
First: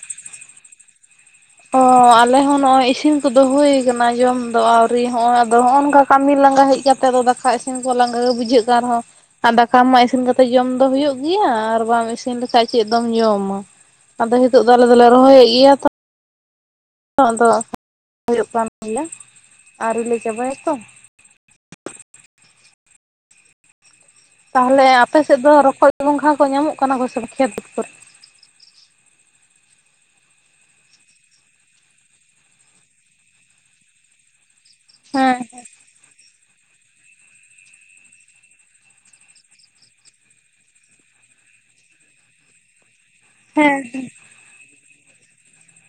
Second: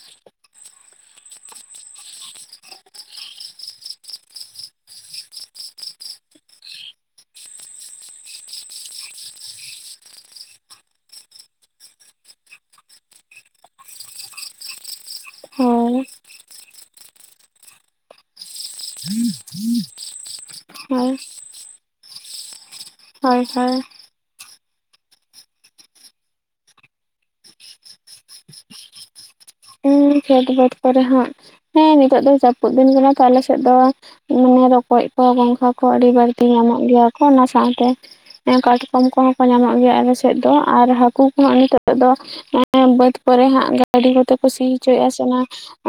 [SPEAKER 2] ᱚᱸ ᱟᱞᱮ ᱦᱚᱸ ᱱᱚᱜᱼᱚᱭ ᱤᱥᱤᱱ ᱠᱚᱫᱚ ᱦᱩᱭ ᱠᱟᱱᱟ ᱡᱚᱢ ᱫᱚ ᱟᱹᱣᱨᱤ, ᱦᱚᱸᱜᱼᱚᱭ ᱟᱫᱚ ᱦᱚᱸᱜᱼᱚ ᱱᱚᱝᱠᱟ ᱠᱟᱹᱢᱤ ᱞᱟᱸᱜᱟ ᱦᱮᱡ ᱠᱟᱛᱮᱫ ᱫᱚ ᱫᱟᱠᱟ ᱤᱥᱤᱱ ᱠᱚ ᱞᱟᱸᱜᱟ ᱜᱮ ᱵᱩᱡᱷᱟᱹᱜ ᱠᱟᱱ ᱨᱮᱦᱚᱸ ᱟᱨ ᱫᱟᱠᱟ ᱢᱟ ᱤᱥᱤᱱ ᱠᱟᱛᱮ ᱡᱚᱢ ᱫᱚ ᱦᱳᱭᱳᱜ ᱜᱮᱭᱟ, ᱟᱨ ᱵᱟᱢ ᱤᱥᱤᱱ ᱞᱮᱠᱷᱟᱡ ᱪᱮᱫ ᱫᱚᱢ ᱡᱚᱢᱟ? ᱟᱫᱚ ᱦᱤᱛᱚᱜ ᱫᱚ ᱟᱞᱮ ᱫᱚᱞᱮ ᱨᱚᱦᱚᱭᱮᱫ ᱜᱮᱭᱟ ᱛᱚ ᱾
[SPEAKER 1] ᱩᱸᱦ
[SPEAKER 2] ᱱᱤᱛᱚᱜ ᱫᱚ ᱦᱩᱭᱩᱜ ᱠᱟᱱ ᱜᱮᱭᱟ ᱟᱹᱣᱨᱤ ᱞᱮ ᱪᱟᱵᱟᱭᱟ ᱛᱚ ᱾
[SPEAKER 1] ᱦᱳᱭ ᱦᱳᱭ ᱦᱳᱭ ᱾
[SPEAKER 2] ᱛᱟᱦᱚᱞᱮ ᱟᱯᱮ ᱥᱮᱫ ᱫᱚ ᱨᱚᱠᱚᱡᱸ ᱜᱚᱝᱜᱷᱟ ᱠᱚ ᱧᱟᱢᱚᱜ ᱠᱟᱱᱟ ᱠᱚᱥᱮ ᱵᱟᱝ ᱠᱷᱮᱛ ᱠᱚᱨᱮ?
[SPEAKER 1] ᱩᱸ ᱠᱷᱮᱛ ᱵᱟᱹᱫᱽ ᱠᱚᱨᱮ ᱦᱟᱸᱜ ᱦᱮᱸ ᱱᱤᱛᱚᱜ ᱫᱚ ᱡᱟᱹᱯᱩᱫ ᱫᱤᱱ ᱠᱟᱱᱟ ᱛᱚ ᱟᱯᱮ ᱥᱮᱫ ᱫᱚ ᱢᱟᱱᱮ ᱨᱚᱠᱚᱡ ᱠᱚ,
[SPEAKER 2] ᱦᱮᱸ
[SPEAKER 1] ᱜᱚᱝᱜᱷᱟ ᱠᱚ ᱠᱚ ᱟᱹᱰᱤ ᱵᱟᱹᱲᱛᱤ ᱧᱟᱢᱚᱜ ᱜᱮᱭᱟ ᱠᱚ, ᱛᱚ ᱚᱱᱟ ᱥᱟᱶᱛᱮ ᱮᱸ ᱠᱟᱴᱠᱚᱢ ᱠᱚᱦᱚᱸ ᱠᱚ ᱧᱟᱢᱚᱜ ᱜᱮᱭᱟ ᱟᱞᱮ ᱥᱮᱫ ᱫᱚ ᱟᱨ ᱦᱟᱹᱠᱩ ᱠᱚ ᱦᱟᱸᱜ ᱱᱤᱛᱚᱜ ᱫᱚ ᱵᱟᱹᱫᱽ ᱠᱚᱨᱮ ᱦᱟᱸᱜ
[SPEAKER 2] ᱦᱮᱸ
[SPEAKER 1] ᱜᱟᱹᱰᱤ ᱠᱚᱛᱮ ᱠᱚ ᱥᱤ ᱦᱚᱪᱚᱭᱮᱫᱼᱟ ᱥᱮ ᱚᱱᱟ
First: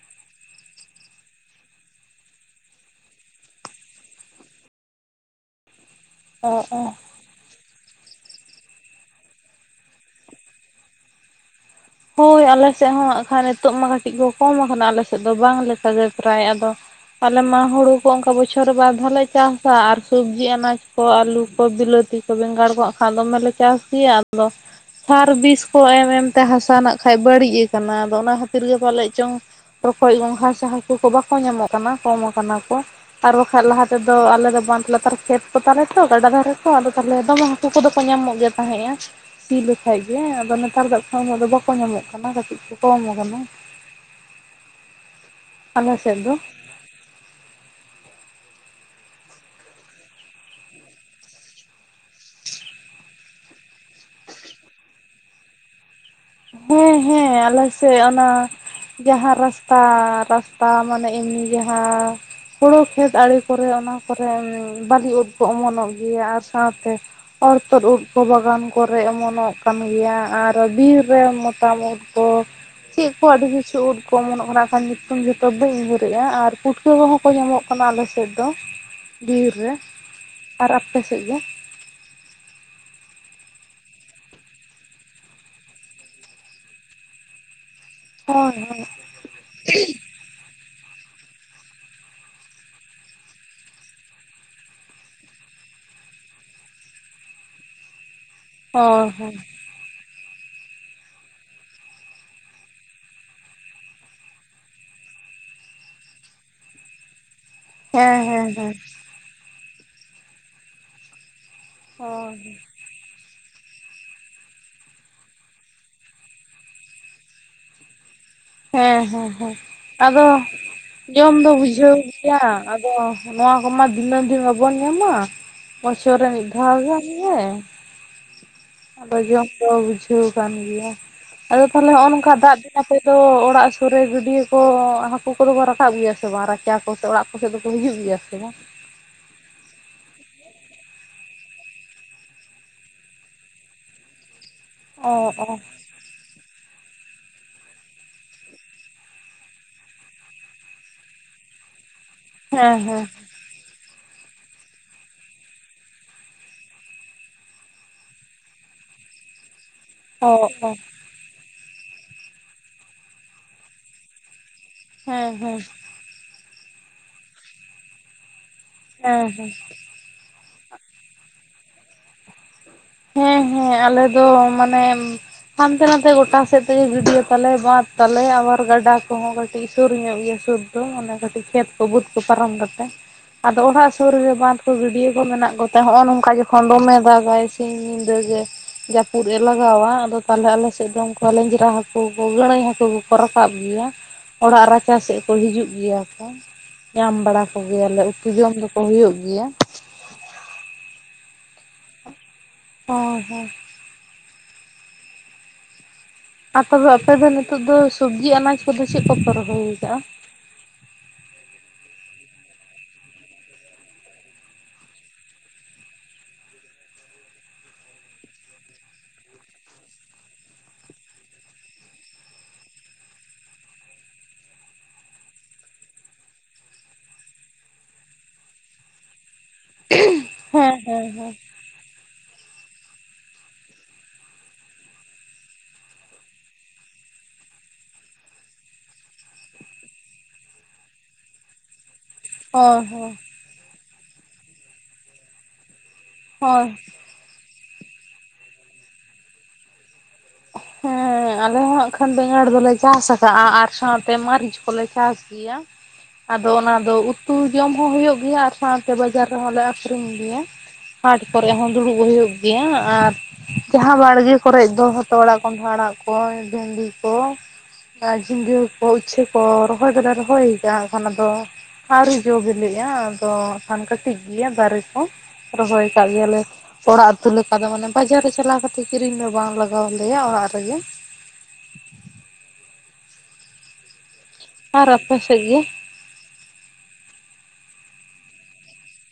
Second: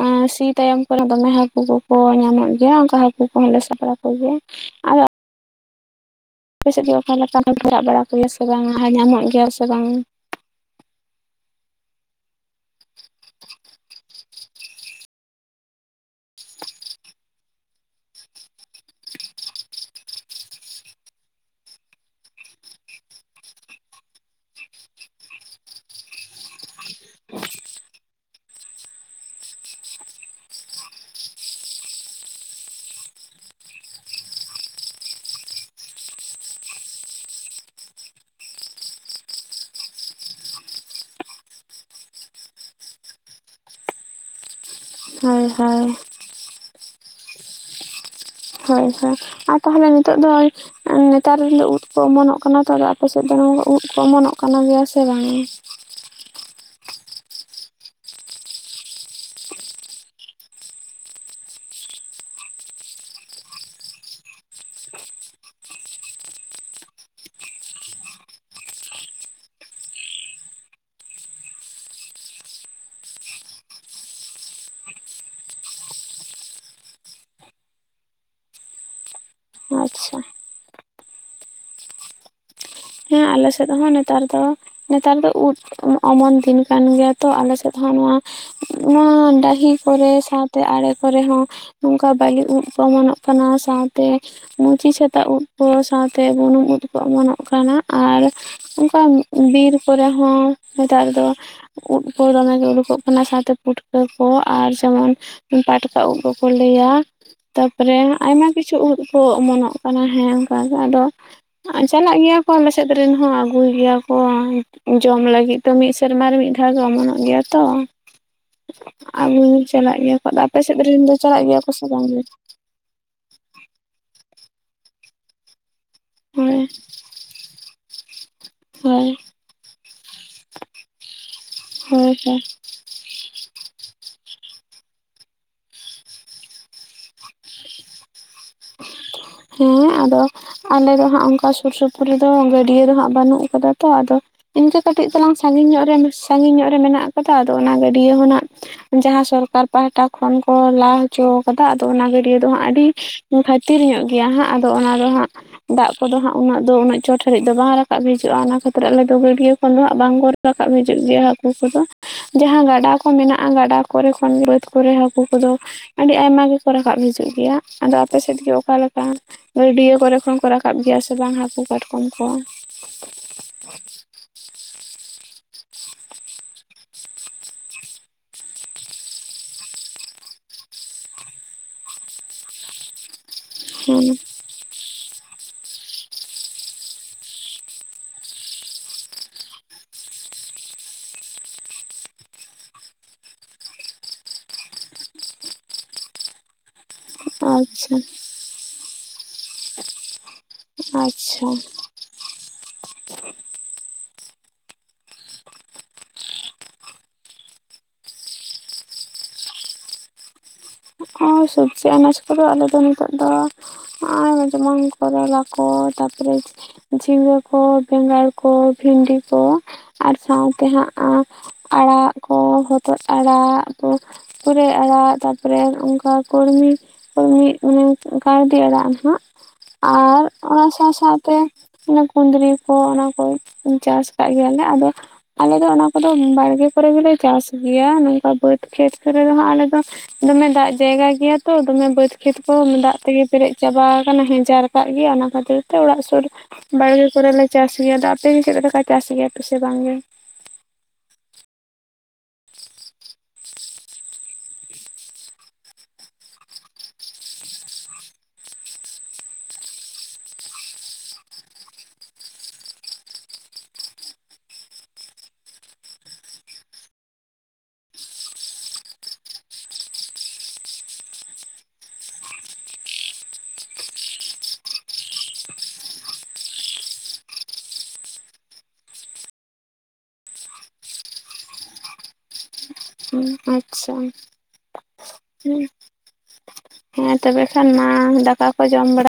[SPEAKER 1] ᱮᱸᱻ ᱥᱤ ᱛᱟᱭᱚᱢ ᱠᱚᱨᱮ ᱫᱚᱢᱮ ᱦᱟᱹᱠᱩ ᱠᱚᱠᱚ ᱧᱟᱢᱚᱜ ᱜᱮᱭᱟ ᱚᱱᱠᱟ ᱦᱟᱹᱠᱩ ᱠᱚᱦᱚᱸᱞᱮ ᱥᱟᱵ ᱵᱟᱲᱟ ᱠᱚᱜᱮᱭᱟ ᱾ ᱟ [unintelligible]
[SPEAKER 2] ᱚ
[SPEAKER 1] ᱟᱯᱮ
[SPEAKER 2] ᱚ
[SPEAKER 1] ᱥᱮᱫ ᱫᱚ ᱚᱠᱟ ᱞᱮᱠᱟ ᱥᱟᱵᱽ ᱵᱟᱲᱟ ᱠᱚᱜᱮᱭᱟ ᱥᱮ ᱵᱟᱝᱼᱟ ᱟᱨ ᱧᱟᱢᱚᱜ ᱜᱮᱭᱟ ᱠᱚ ᱥᱮ ᱵᱟᱝᱟ?
[SPEAKER 2] ᱦᱳᱭ ᱟᱞᱮ ᱥᱮᱫ ᱦᱚᱸ ᱦᱟᱸᱜ ᱠᱷᱟᱱ ᱱᱤᱛᱚᱜ ᱢᱟ ᱠᱟᱹᱴᱤᱡ ᱠᱚ ᱠᱚᱢ ᱟᱠᱟᱱᱟ ᱟᱞᱮ ᱥᱮᱫ ᱫᱚ ᱵᱟᱝ ᱞᱮᱠᱟᱜᱮ ᱯᱨᱟᱭ ᱟᱫᱚ ᱟᱞᱮ ᱢᱟ ᱦᱳᱲᱩ ᱠᱚ ᱚᱱᱠᱟ ᱵᱚᱪᱷᱚᱨ ᱵᱟᱨ ᱫᱷᱟᱣ ᱞᱮ ᱪᱟᱥᱟ ᱟᱨ ᱥᱚᱵᱽᱡᱤ ᱟᱱᱟᱡ ᱠᱚ, ᱟᱹᱞᱩ ᱠᱚ, ᱵᱤᱞᱟᱹᱛᱤ ᱵᱮᱸᱜᱟᱲ ᱠᱚ ᱦᱟᱸᱜ ᱠᱷᱟᱱ ᱫᱚᱢᱮ ᱞᱮ ᱪᱟᱥ ᱜᱮᱭᱟ, ᱟᱫᱚ ᱥᱟᱨ ᱵᱤᱥ ᱠᱚ ᱮᱢ ᱮᱢ ᱛᱮ ᱦᱟᱥ ᱦᱟᱥᱟ ᱱᱟᱜᱼ ᱠᱷᱟᱡ ᱵᱟᱹᱲᱤᱡᱽ ᱠᱟᱱᱟ, ᱟᱫᱚ ᱚᱱᱟ ᱠᱷᱟᱹᱛᱤᱨ ᱜᱮ ᱯᱟᱞᱮᱫ ᱪᱚᱝ ᱨᱚᱠᱚᱡᱽ ᱜᱚᱝᱜᱷᱟ ᱥᱮ ᱦᱟᱹᱠᱩ ᱠᱚ ᱵᱟᱠᱚ ᱧᱟᱢᱚᱜ ᱠᱟᱱᱟ ᱠᱚᱢ ᱟᱠᱟᱱᱟ ᱠᱚ ᱾ ᱟᱨ ᱵᱟᱠᱷᱟᱡ ᱞᱟᱦᱟ ᱛᱮᱫᱚ ᱟᱞᱮ ᱫᱚ ᱵᱟᱱᱫᱽ ᱞᱟᱛᱟᱨ ᱠᱷᱮᱛ ᱠᱚ ᱛᱟᱞᱮ ᱛᱚ ᱜᱟᱰᱟ ᱫᱷᱟᱨᱮ ᱠᱚ ᱟᱫᱚ ᱛᱟᱦᱚᱞᱮ ᱫᱚᱢᱮ ᱦᱟ ᱦᱟᱠᱩ ᱫᱚ ᱠᱚ ᱧᱟᱢᱚᱜ ᱜᱮ ᱛᱟᱦᱮᱸᱜᱼᱟ ᱥᱤ ᱞᱮᱠᱟᱡ ᱜᱮ ᱟᱫᱚ ᱱᱮᱛᱟᱨ ᱫᱚ ᱦᱟᱸᱜ ᱠᱷᱟᱡ ᱩᱱᱟᱹᱜ ᱫᱚ ᱵᱟ ᱠᱚ ᱧᱟᱢᱚᱜ ᱠᱟᱱᱟ ᱠᱟᱹᱴᱤᱡ ᱠᱚ ᱠᱚᱢ ᱠᱟᱱᱟ ᱾
[SPEAKER 1] ᱦᱳᱭ ᱦᱳᱭ
[SPEAKER 2] [unintelligible]
[SPEAKER 1] ᱾
[SPEAKER 2] ᱫᱚ ᱾
[SPEAKER 1] ᱦᱳᱭ ᱦᱳᱭ, ᱟᱨ ᱛᱟᱦᱚᱞᱮ ᱱᱤᱛᱚᱜ ᱫᱚ ᱱᱮᱛᱟᱨ ᱫᱤᱱ ᱫᱚ ᱩᱫ ᱠᱚ ᱚᱢᱚᱱᱚᱜ ᱠᱟᱱᱟ ᱛᱚ ᱟᱫᱚ ᱟᱯᱮ ᱥᱮᱫ ᱫᱚ ᱱᱚᱣᱟ ᱩᱫ ᱠᱚ ᱚᱢᱚᱱᱚᱜ ᱠᱟᱱᱟ ᱜᱮᱭᱟ ᱥᱮ ᱵᱟᱝ?
[SPEAKER 2] ᱦᱮᱸ ᱦᱮᱸ ᱟᱞᱮ ᱥᱮᱜ ᱚᱱᱟ ᱡᱟᱦᱟᱸ ᱨᱟᱥᱛᱟ ᱨᱟᱥᱛᱟ ᱢᱟᱱᱮ ᱮᱢᱱᱤ ᱡᱟᱦᱟᱸ ᱦᱩᱲᱳ ᱠᱷᱮᱛ ᱟᱲᱮ ᱠᱚᱨᱮ ᱚᱱᱟ ᱠᱚᱨᱮ ᱵᱟᱞᱤ ᱩᱫ ᱠᱚ ᱚᱢᱚᱱᱚᱜ ᱜᱮᱭᱟ, ᱟᱨ ᱥᱟᱶᱛᱮ ᱚᱨᱛᱩᱫ ᱩᱫ ᱠᱚ ᱵᱟᱜᱟᱱ ᱠᱚᱨᱮ ᱚᱢᱱᱚᱜ ᱠᱟᱱ ᱜᱮᱭᱟ, ᱟᱨ ᱵᱤᱨ ᱨᱮ ᱢᱚᱛᱟᱢ ᱩᱫ ᱠᱚ ᱾ ᱪᱮᱜ ᱠᱚ ᱟᱹᱰᱤ ᱠᱤᱪᱷᱩ ᱩᱫ ᱠᱚ ᱚᱢᱚᱱᱚᱜ ᱠᱟᱱᱟ ᱠᱷᱟᱱ ᱧᱩᱛᱩᱢ ᱡᱷᱛᱚ ᱵᱟᱹᱧ ᱩᱭᱦᱟᱹᱨᱮᱜ-ᱟ, ᱟᱨ ᱯᱩᱴ ᱴᱟᱹ ᱠᱚᱦᱚᱸ ᱠᱚ ᱧᱟᱢᱚᱜ ᱠᱟᱱᱟ ᱟᱞᱮᱥᱮᱫ ᱫᱚ ᱵᱤᱨ ᱨᱮ,
[SPEAKER 1] ᱟᱪᱪᱷᱟ
[SPEAKER 2] ᱟᱨ ᱟᱯᱮ ᱥᱮᱫ ᱫᱚ?
[SPEAKER 1] ᱦᱮᱸ ᱟᱞᱮ ᱥᱮᱫ ᱦᱚᱸ ᱱᱮᱛᱟᱨ ᱫᱚ, ᱱᱮᱛᱟᱨ ᱫᱚ ᱩᱫ ᱚᱢᱚᱱ ᱫᱤᱱ ᱠᱟᱱ ᱜᱮᱭᱟ ᱛᱚ ᱟᱞᱮ ᱥᱮᱫ ᱦᱚᱸ ᱱᱚᱣᱟ
[SPEAKER 2] ᱦᱳᱭ ᱦᱳᱭ
[SPEAKER 1] ᱱᱚᱣᱟ ᱰᱟᱹᱦᱤ ᱠᱚᱨᱮ ᱥᱟᱯ ᱛᱮ ᱟᱲᱮ ᱠᱚᱨᱮ ᱦᱚᱸ ᱱᱚᱝᱠᱟ ᱵᱟᱞᱤ ᱩᱫᱽ ᱠᱚ ᱚᱢᱚᱱᱚᱜ ᱠᱟᱱᱟ, ᱥᱟᱶᱛᱮ ᱢᱩᱪᱤ ᱪᱷᱟᱛᱟ ᱩᱫ ᱠᱚ ᱥᱟᱶᱛᱮ ᱵᱩᱱᱩᱢ ᱩᱫ ᱠᱚ ᱚᱢᱚᱱᱚᱜ ᱠᱟᱱᱟ, ᱟᱨ ᱚᱝᱠᱟ
[SPEAKER 2] ᱦᱳᱭ ᱦᱳᱭ
[SPEAKER 1] ᱵᱤᱨ ᱠᱚᱨᱮ ᱦᱚᱸ ᱱᱮᱛᱟᱨ ᱫᱚ ᱩᱫ ᱠᱚ ᱫᱚᱢᱮᱜᱮ ᱩᱰᱩᱠᱚᱜ ᱠᱟᱱᱟ ᱥᱟᱶᱛᱮ ᱯᱩᱴᱠᱟᱹ ᱠᱚ ᱟᱨ ᱡᱮᱢᱚᱱ ᱯᱟᱴᱠᱟ ᱩᱫ ᱠᱚᱠᱚ ᱞᱟᱹᱭᱟ ᱛᱟᱯᱚᱨᱮ
[SPEAKER 2] ᱦᱮᱸ
[SPEAKER 1] ᱟᱭᱢᱟ
[SPEAKER 2] ᱦᱮᱸ ᱦᱮᱸ
[SPEAKER 1] ᱠᱤᱪᱷᱩ ᱩᱫ ᱠᱚ ᱚᱢᱚᱱᱚᱜ ᱠᱟᱱᱟ ᱦᱮᱸ ᱚᱱᱠᱟᱮ ᱟᱰᱚ ᱪᱟᱞᱟᱜ ᱜᱮᱭᱟ
[SPEAKER 2] ᱦᱳᱭ
[SPEAKER 1] ᱠᱚ ᱟᱞᱮ ᱥᱮᱫ ᱨᱤᱱ ᱦᱚᱸ ᱟᱹᱜᱩᱭ ᱜᱮᱭᱟ ᱠᱚ ᱡᱚᱢ ᱞᱟᱹᱜᱤᱫ ᱛᱚ ᱢᱤᱫ ᱥᱮᱨᱢᱟᱨᱮ ᱢᱤᱫ ᱫᱷᱟᱣ ᱜᱮ ᱚᱢᱚᱱᱚᱜ ᱜᱮᱭᱟ ᱛᱚ᱾
[SPEAKER 2] [inaudible] ᱦᱮᱸ ᱦᱮᱸ
[SPEAKER 1] ᱟᱵᱚ
[SPEAKER 2] ᱦᱮᱸ
[SPEAKER 1] ᱪᱟᱞᱟᱜ ᱜᱮᱭᱟ ᱠᱚ
[SPEAKER 2] ᱟᱫᱚ
[SPEAKER 1] ᱟᱯᱮ ᱥᱮᱫ ᱨᱮᱱ
[SPEAKER 2] ᱡᱚᱢ
[SPEAKER 1] ᱪᱟᱞᱟᱜ
[SPEAKER 2] ᱫᱚ
[SPEAKER 1] ᱜᱮᱭᱟ ᱠᱚ ᱥᱮ
[SPEAKER 2] ᱵᱩᱡᱷᱟᱹᱣ
[SPEAKER 1] ᱵᱟᱝ ᱜᱮ
[SPEAKER 2] ᱜᱮᱭᱟ ᱟᱫᱚ ᱱᱚᱣᱟ ᱠᱚᱢᱟ ᱫᱤᱱᱟᱹᱢ ᱫᱤᱱ ᱵᱟᱵᱚᱱ ᱧᱟᱢᱟ, ᱵᱚᱪᱷᱚᱨ ᱨᱮ ᱢᱤᱫ
[SPEAKER 1] ᱦᱳᱭ
[SPEAKER 2] ᱫᱷᱟᱣ ᱜᱟᱱ ᱜᱮ,
[SPEAKER 1] ᱦᱳᱭ
[SPEAKER 2] ᱟᱫᱚ ᱡᱚᱢ ᱫᱚ ᱵᱩᱡᱷᱟᱹᱣ ᱠᱟᱱ ᱜᱮᱭᱟ ᱟᱫᱚ ᱛᱟᱞᱦᱮ ᱦᱚᱸᱜ-ᱚ
[SPEAKER 1] ᱦᱳᱭ
[SPEAKER 2] ᱱᱚᱝᱠᱟ
[SPEAKER 1] ᱦᱳᱭ
[SPEAKER 2] ᱫᱟᱜ ᱫᱟᱜ ᱫᱤᱱ ᱟᱯᱮ ᱫᱚ ᱚᱲᱟᱜ ᱥᱩᱨ ᱨᱮ ᱜᱟᱹᱰᱭᱟᱹ ᱠᱚ ᱦᱟᱹᱠᱩ ᱠᱚᱫᱚ ᱠᱚ ᱨᱟᱠᱟᱵ ᱜᱮᱭᱟ ᱥᱮ ᱵᱟᱝ ᱨᱟᱪᱟ ᱠᱚᱥᱮ ᱚᱲᱟᱜ ᱠᱚᱥᱮᱫ ᱫᱚᱠᱚ ᱦᱤᱡᱩᱜ ᱜᱮᱭᱟ ᱥᱮ ᱵᱟᱝ?
[SPEAKER 1] ᱦᱮᱸ ᱟᱫᱚ ᱟᱞᱮ ᱫᱚᱦᱟᱸᱜ ᱚᱝᱠᱟ ᱥᱩᱨ ᱥᱩᱯᱩᱨ ᱨᱮᱫᱚ ᱜᱟᱹᱰᱭᱟᱹ ᱫᱚᱦᱟᱸᱜ ᱵᱟᱹᱱᱩᱜ ᱠᱟᱫᱟ ᱛᱚ ᱟᱫᱚ ᱤᱱᱠᱟᱹ ᱠᱟᱹᱴᱤᱡ
[SPEAKER 2] ᱚ
[SPEAKER 1] ᱛᱟᱞᱟᱝ
[SPEAKER 2] ᱚ
[SPEAKER 1] ᱥᱟᱺᱜᱤᱧ ᱧᱚᱜ ᱨᱮ ᱥᱟᱺᱜᱤᱧ ᱧᱚᱜ ᱨᱮ ᱢᱮᱱᱟᱜ ᱠᱟᱫᱟ ᱟᱫᱚ ᱚᱱᱟ ᱜᱟᱹᱰᱭᱟᱹ ᱦᱚᱸ ᱱᱟᱜ ᱡᱟᱦᱟᱸ ᱥᱚᱨᱠᱟᱨ ᱯᱟᱦᱴᱟ ᱠᱷᱚᱱ ᱠᱚ ᱞᱟ ᱦᱚᱪᱚᱣ ᱟᱠᱟᱫᱟ ᱟᱫᱚ ᱚᱱᱟ ᱜᱟᱹᱰᱭᱟᱹ ᱫᱚ ᱦᱟᱸᱜ
[SPEAKER 2] ᱦᱮᱸ
[SPEAKER 1] ᱟᱹᱰᱤ
[SPEAKER 2] ᱦᱮᱸ
[SPEAKER 1] ᱠᱷᱟᱹᱛᱤᱨ ᱧᱚᱜ ᱜᱮᱭᱟ ᱦᱟᱸᱜ ᱟᱫᱚ ᱚᱱᱟ ᱫᱚ ᱦᱟᱸᱜ ᱫᱟᱜ ᱠᱚᱫᱚ ᱦᱟᱸᱜ ᱩᱱᱟᱹᱜ ᱫᱚ ᱩᱱᱟᱹᱜ ᱪᱚᱴ ᱦᱟᱹᱨᱤᱡ ᱫᱚ ᱵᱟᱝ ᱨᱟᱠᱟᱵ ᱦᱤᱡᱩᱜ-ᱟ ᱚᱱᱟ ᱠᱷᱟᱹᱛᱤᱨ ᱟᱞᱮ ᱫᱚ ᱜᱟᱹᱰᱭᱟᱹ ᱠᱳᱱᱳ ᱦᱟᱸᱜ ᱵᱟᱝ ᱠᱚ
[SPEAKER 2] ᱚ
[SPEAKER 1] ᱨᱟᱠᱟᱵ
[SPEAKER 2] ᱚ
[SPEAKER 1] ᱦᱤᱡᱩᱜ ᱜᱮᱭᱟ ᱦᱟ ᱠᱩ ᱠᱚᱫᱚ ᱡᱟᱦᱟᱸ ᱜᱟᱰᱟ ᱠᱚ ᱢᱮᱱᱟᱜ-ᱟ ᱜᱟᱰᱟ ᱠᱚᱨᱮ ᱠᱷᱚᱱ ᱵᱟᱹᱫᱽ ᱠᱚᱨᱮ ᱦᱟᱹᱠᱩ
[SPEAKER 2] ᱦᱮᱸ
[SPEAKER 1] ᱠᱚᱫᱚ
[SPEAKER 2] ᱦᱮᱸ
[SPEAKER 1] ᱟᱰᱤ ᱟᱭᱢᱟ ᱜᱮᱠᱚ ᱨᱟᱠᱟᱵ ᱦᱤᱡᱩᱜ ᱜᱮᱭᱟ ᱟᱫᱚ ᱟᱯᱮ ᱥᱮᱫ ᱜᱮ ᱚᱠᱟ ᱞᱮᱠᱟ?
[SPEAKER 2] ᱦᱮᱸ ᱦᱮᱸ
[SPEAKER 1] ᱜᱟᱹᱰᱭᱟᱹ ᱠᱚᱨᱮ ᱠᱷᱚᱱ ᱠᱚ ᱨᱟᱠ ᱠᱟᱵ ᱜᱮᱭᱟ ᱥᱮ ᱵᱟᱝ ᱦᱟᱹᱠᱩ ᱠᱟᱴᱠᱚᱢ ᱠᱚ?
[SPEAKER 2] ᱦᱮᱸ ᱦᱮᱸ ᱟᱞᱮ ᱫᱚ ᱢᱟᱱᱮ ᱦᱟᱱᱛᱮ ᱱᱟᱛᱮ ᱜᱚᱴᱟ ᱥᱮᱫ ᱛᱮᱜᱮ ᱜᱤᱰᱭᱟᱹ ᱛᱟᱞᱮ ᱵᱟᱸᱫ ᱛᱟᱞᱮ ᱟᱵᱟᱨ ᱜᱟᱰᱟ ᱠᱚᱦᱚᱸ ᱠᱟᱹᱴᱤᱡ ᱥᱩᱨ ᱧᱚᱜ ᱜᱮᱭᱟ ᱥᱩᱨ ᱫᱚ ᱢᱟᱱᱮ ᱠᱟᱹᱴᱤᱡ ᱠᱷᱮᱛ ᱠᱚ ᱵᱟᱹᱫᱽ ᱯᱟᱨᱚᱢ ᱠᱟᱛᱮᱜ᱾ ᱟᱫᱚ ᱚᱲᱟᱜ
[SPEAKER 1] ᱦᱮᱸ
[SPEAKER 2] ᱥᱩᱨ ᱨᱮᱜᱮ ᱵᱟᱸᱫᱽ ᱠᱚ ᱜᱤᱰᱭᱟᱹ ᱠᱚ ᱢᱮᱱᱟᱜ ᱠᱚᱛᱟ ᱦᱚᱜ-ᱚ ᱱᱚᱝᱠᱟ ᱡᱚᱠᱷᱚᱱ ᱫᱚᱢᱮ ᱫᱟᱜᱟᱭ ᱥᱤᱧ ᱧᱤᱫᱟᱹ ᱜᱮ ᱡᱟᱹᱯᱩᱫ ᱮ ᱞᱟᱜᱟᱣᱟ ᱟᱫᱚ ᱛᱟᱦᱞᱮ ᱟᱞᱮ ᱥᱮᱫ ᱫᱚ ᱚᱝᱠᱟ ᱞᱮᱧᱡᱨᱟ ᱦᱟᱹᱠᱩ ᱠᱚ ᱜᱟᱹᱲᱟᱹᱭ ᱦᱟᱹᱠᱩ ᱠᱚᱠᱚ ᱨᱟᱠᱟᱵ ᱜᱮᱭᱟ᱾ ᱚᱲᱟᱜ ᱨᱟᱪᱟ ᱥᱮᱜ ᱠᱚ ᱦᱤᱡᱩᱜ ᱜᱮᱭᱟ ᱠᱚ᱾ ᱧᱟᱢ ᱵᱟᱲᱟ
[SPEAKER 1] ᱟᱪᱪᱷᱟ
[SPEAKER 2] ᱠᱚᱜᱮᱭᱟᱞᱮ ᱩᱛᱩ ᱡᱚᱢ ᱫᱚᱠᱚ ᱦᱩᱭᱩᱜ ᱜᱮᱭᱟ᱾
[SPEAKER 1] ᱟᱪᱪᱷᱟ᱾
[SPEAKER 2] ᱚ ᱦᱮᱸ, ᱟᱯᱮ ᱫᱚ ᱟᱯᱮ ᱫᱚ ᱱᱤᱛᱚᱜ ᱫᱚ ᱥᱚᱵᱽᱡᱤ ᱟᱱᱟᱡᱽ ᱠᱚᱫᱚ ᱪᱮᱜ ᱠᱚᱯᱮ ᱨᱚᱦᱚᱭ ᱠᱟᱜ-ᱟ?
[SPEAKER 1] ᱥᱚᱵᱽᱡᱤ ᱟᱱᱟᱡ ᱠᱚᱫᱚ ᱟᱞᱮ ᱫᱚ ᱱᱤᱛᱚᱜ ᱫᱚ ᱟᱨ ᱡᱮᱢᱚᱱ ᱠᱚᱨᱚᱞᱟ ᱠᱚ ᱛᱟᱯᱚᱨᱮ ᱡᱷᱤᱸᱜᱟᱹ ᱠᱚ, ᱵᱮᱸᱜᱟᱲ ᱠᱚ, ᱵᱷᱤᱱᱰᱤ ᱠᱚ, ᱟᱨ ᱥᱟᱶᱛᱮ ᱦᱟᱸᱜ ᱟᱲᱟᱜ ᱠᱚ᱾ ᱦᱚᱛᱚᱫ ᱟᱲᱟᱜ ᱯᱩᱨᱟᱹᱭ ᱟᱲᱟᱜ ᱛᱟᱯᱚᱨᱮ ᱚᱱᱠᱟ ᱠᱚᱨᱢᱤ ᱠᱚᱨᱢᱤ ᱢᱟᱱᱮ ᱠᱟᱣᱫᱤ ᱟᱲᱟᱜ ᱱᱟᱦᱟᱜ, ᱟᱨ ᱚᱱᱟ
[SPEAKER 2] ᱦᱮᱸ
[SPEAKER 1] ᱥᱟᱶ
[SPEAKER 2] ᱦᱮᱸ ᱦᱮᱸ
[SPEAKER 1] ᱥᱟᱶᱛᱮ ᱚᱱᱟ ᱠᱩᱫᱽᱨᱤ ᱠᱚ ᱚᱱᱟᱠᱚ ᱪᱟᱥ ᱟᱠᱟᱫ ᱜᱮᱭᱟᱞᱮ ᱟᱫᱚ ᱟᱞᱮᱫᱚ ᱚᱱᱟ ᱠᱚᱫᱚ ᱵᱟᱲᱜᱮ ᱠᱚᱨᱮ ᱜᱮᱞᱮ ᱪᱟᱥ ᱜᱮᱭᱟ, ᱱᱚᱝᱠᱟ ᱵᱟᱹᱫᱽ ᱠᱷᱮᱛ ᱠᱚᱨᱮ ᱫᱚ ᱟᱞᱮᱫᱚ ᱫᱚᱢᱮ ᱫᱟᱜ ᱡᱟᱭᱜᱟ ᱜᱮᱭᱟ ᱛᱚ᱾ ᱫᱚᱢᱮ ᱵᱟᱹᱫᱽ ᱠᱷᱮᱛ ᱠᱚ
[SPEAKER 2] ᱦᱳᱭ
[SPEAKER 1] ᱫᱟᱜ
[SPEAKER 2] ᱦᱳᱭ
[SPEAKER 1] ᱛᱮᱜᱮ ᱯᱮᱨᱮᱡ ᱪᱟᱵᱟ ᱟᱠᱟᱱᱟ᱾ ᱦᱮᱸ ᱪᱟᱨᱠᱟᱜ ᱜᱮᱭᱟ ᱚᱱᱟ ᱠᱷᱟᱹᱛᱤᱨ ᱛᱮ ᱚᱲᱟᱜ ᱥᱩᱨ
[SPEAKER 2] ᱦᱳᱭ
[SPEAKER 1] ᱵᱟᱲᱜᱮ ᱯᱩᱨᱟᱹ ᱞᱮ ᱪᱟᱥ ᱜᱮᱭᱟ, ᱟᱫᱚ ᱟᱯᱮ ᱜᱮ ᱪᱮᱫ ᱞᱮᱠᱟ ᱪᱟᱥ ᱜᱮᱭᱟ ᱯᱮᱥᱮ ᱵᱟᱝᱜᱮ?
[SPEAKER 2] ᱦᱮᱸ᱾ ᱦᱮᱸ ᱟᱞᱮ ᱦᱚᱸ ᱦᱟᱸᱜ ᱠᱷᱟᱱ ᱵᱮᱸᱜᱟᱲ ᱫᱚᱞᱮ ᱪᱟᱥ ᱟᱠᱟᱜᱼᱟ ᱟᱨ ᱥᱟᱶᱛᱮ ᱢᱟᱹᱨᱤᱪ ᱠᱚᱞᱮ ᱪᱟᱥ ᱜᱮᱭᱟ᱾ ᱟᱫᱚ ᱚᱱᱟᱫᱚ ᱩᱛᱩ ᱡᱚᱢ ᱦᱚᱸ ᱦᱩᱭᱩᱜ ᱜᱮᱭᱟ ᱟᱨ ᱥᱟᱶᱛᱮ ᱵᱟᱡᱟᱨ ᱨᱮᱦᱚᱸᱞᱮ ᱟᱠᱷᱨᱤᱧ ᱜᱮᱭᱟ᱾ ᱦᱟᱴ ᱠᱚᱨᱮᱜ ᱦᱚᱸ ᱫᱩᱲᱩᱵ ᱦᱩᱭᱩᱜ ᱜᱮᱭᱟ ᱟᱨ ᱡᱟᱦᱟᱸ ᱵᱟᱲᱜᱮ ᱠᱚᱨᱮ ᱫᱚ ᱦᱚᱛ ᱛᱚᱲᱟᱜ ᱠᱚᱰᱷᱟ ᱟᱲᱟᱜ ᱠᱚ, ᱵᱷᱮᱱᱰᱤ ᱠᱚ᱾ ᱠᱟ ᱡᱷᱤᱸᱜᱟᱹ ᱠᱚ, ᱩᱪᱷᱟᱹ ᱠᱚ, ᱨᱚᱦᱚᱭ ᱫᱚᱞᱮ ᱨᱚᱦᱚᱭ ᱟᱠᱟ-ᱟ ᱦᱟᱸᱜ ᱠᱷᱟᱱ ᱟᱫᱚ ᱟᱹᱮᱨᱤ ᱡᱚ ᱵᱤᱞᱤᱜᱼᱟ ᱟᱫᱚ ᱦᱟᱜᱠᱷᱟᱱ ᱠᱟᱹᱴᱤᱡ ᱜᱮᱭᱟ ᱫᱟᱨᱮ ᱠᱚ᱾ ᱨᱚᱦᱚᱭ ᱟᱠᱟᱟᱜ ᱜᱮᱭᱟᱞᱮ ᱚᱲᱟᱜ ᱩᱛᱩ ᱞᱮᱠᱟ ᱫᱚ ᱢᱟᱱᱮ ᱵᱟᱡᱟᱨ ᱨᱮ ᱪᱟᱞᱟᱣ ᱠᱟᱛᱮ ᱠᱤᱨᱤᱧ ᱫᱚ ᱵᱟᱝ ᱞᱟᱜ ᱫᱚᱦᱚᱞᱮᱭᱟ ᱚᱲᱟᱜ ᱨᱮᱜᱮ᱾
[SPEAKER 1] ᱦᱩᱸ ᱟᱪᱪᱷᱟ᱾
[SPEAKER 2] ᱟᱨ ᱟᱯᱮ ᱥᱮᱫ ᱜᱮ?
[SPEAKER 1] ᱦᱮᱸ ᱛᱚᱵᱮ ᱠᱷᱟᱱ ᱢᱟ ᱫᱟᱠᱟ ᱠᱚ ᱡᱚᱢ ᱵᱟᱲᱟ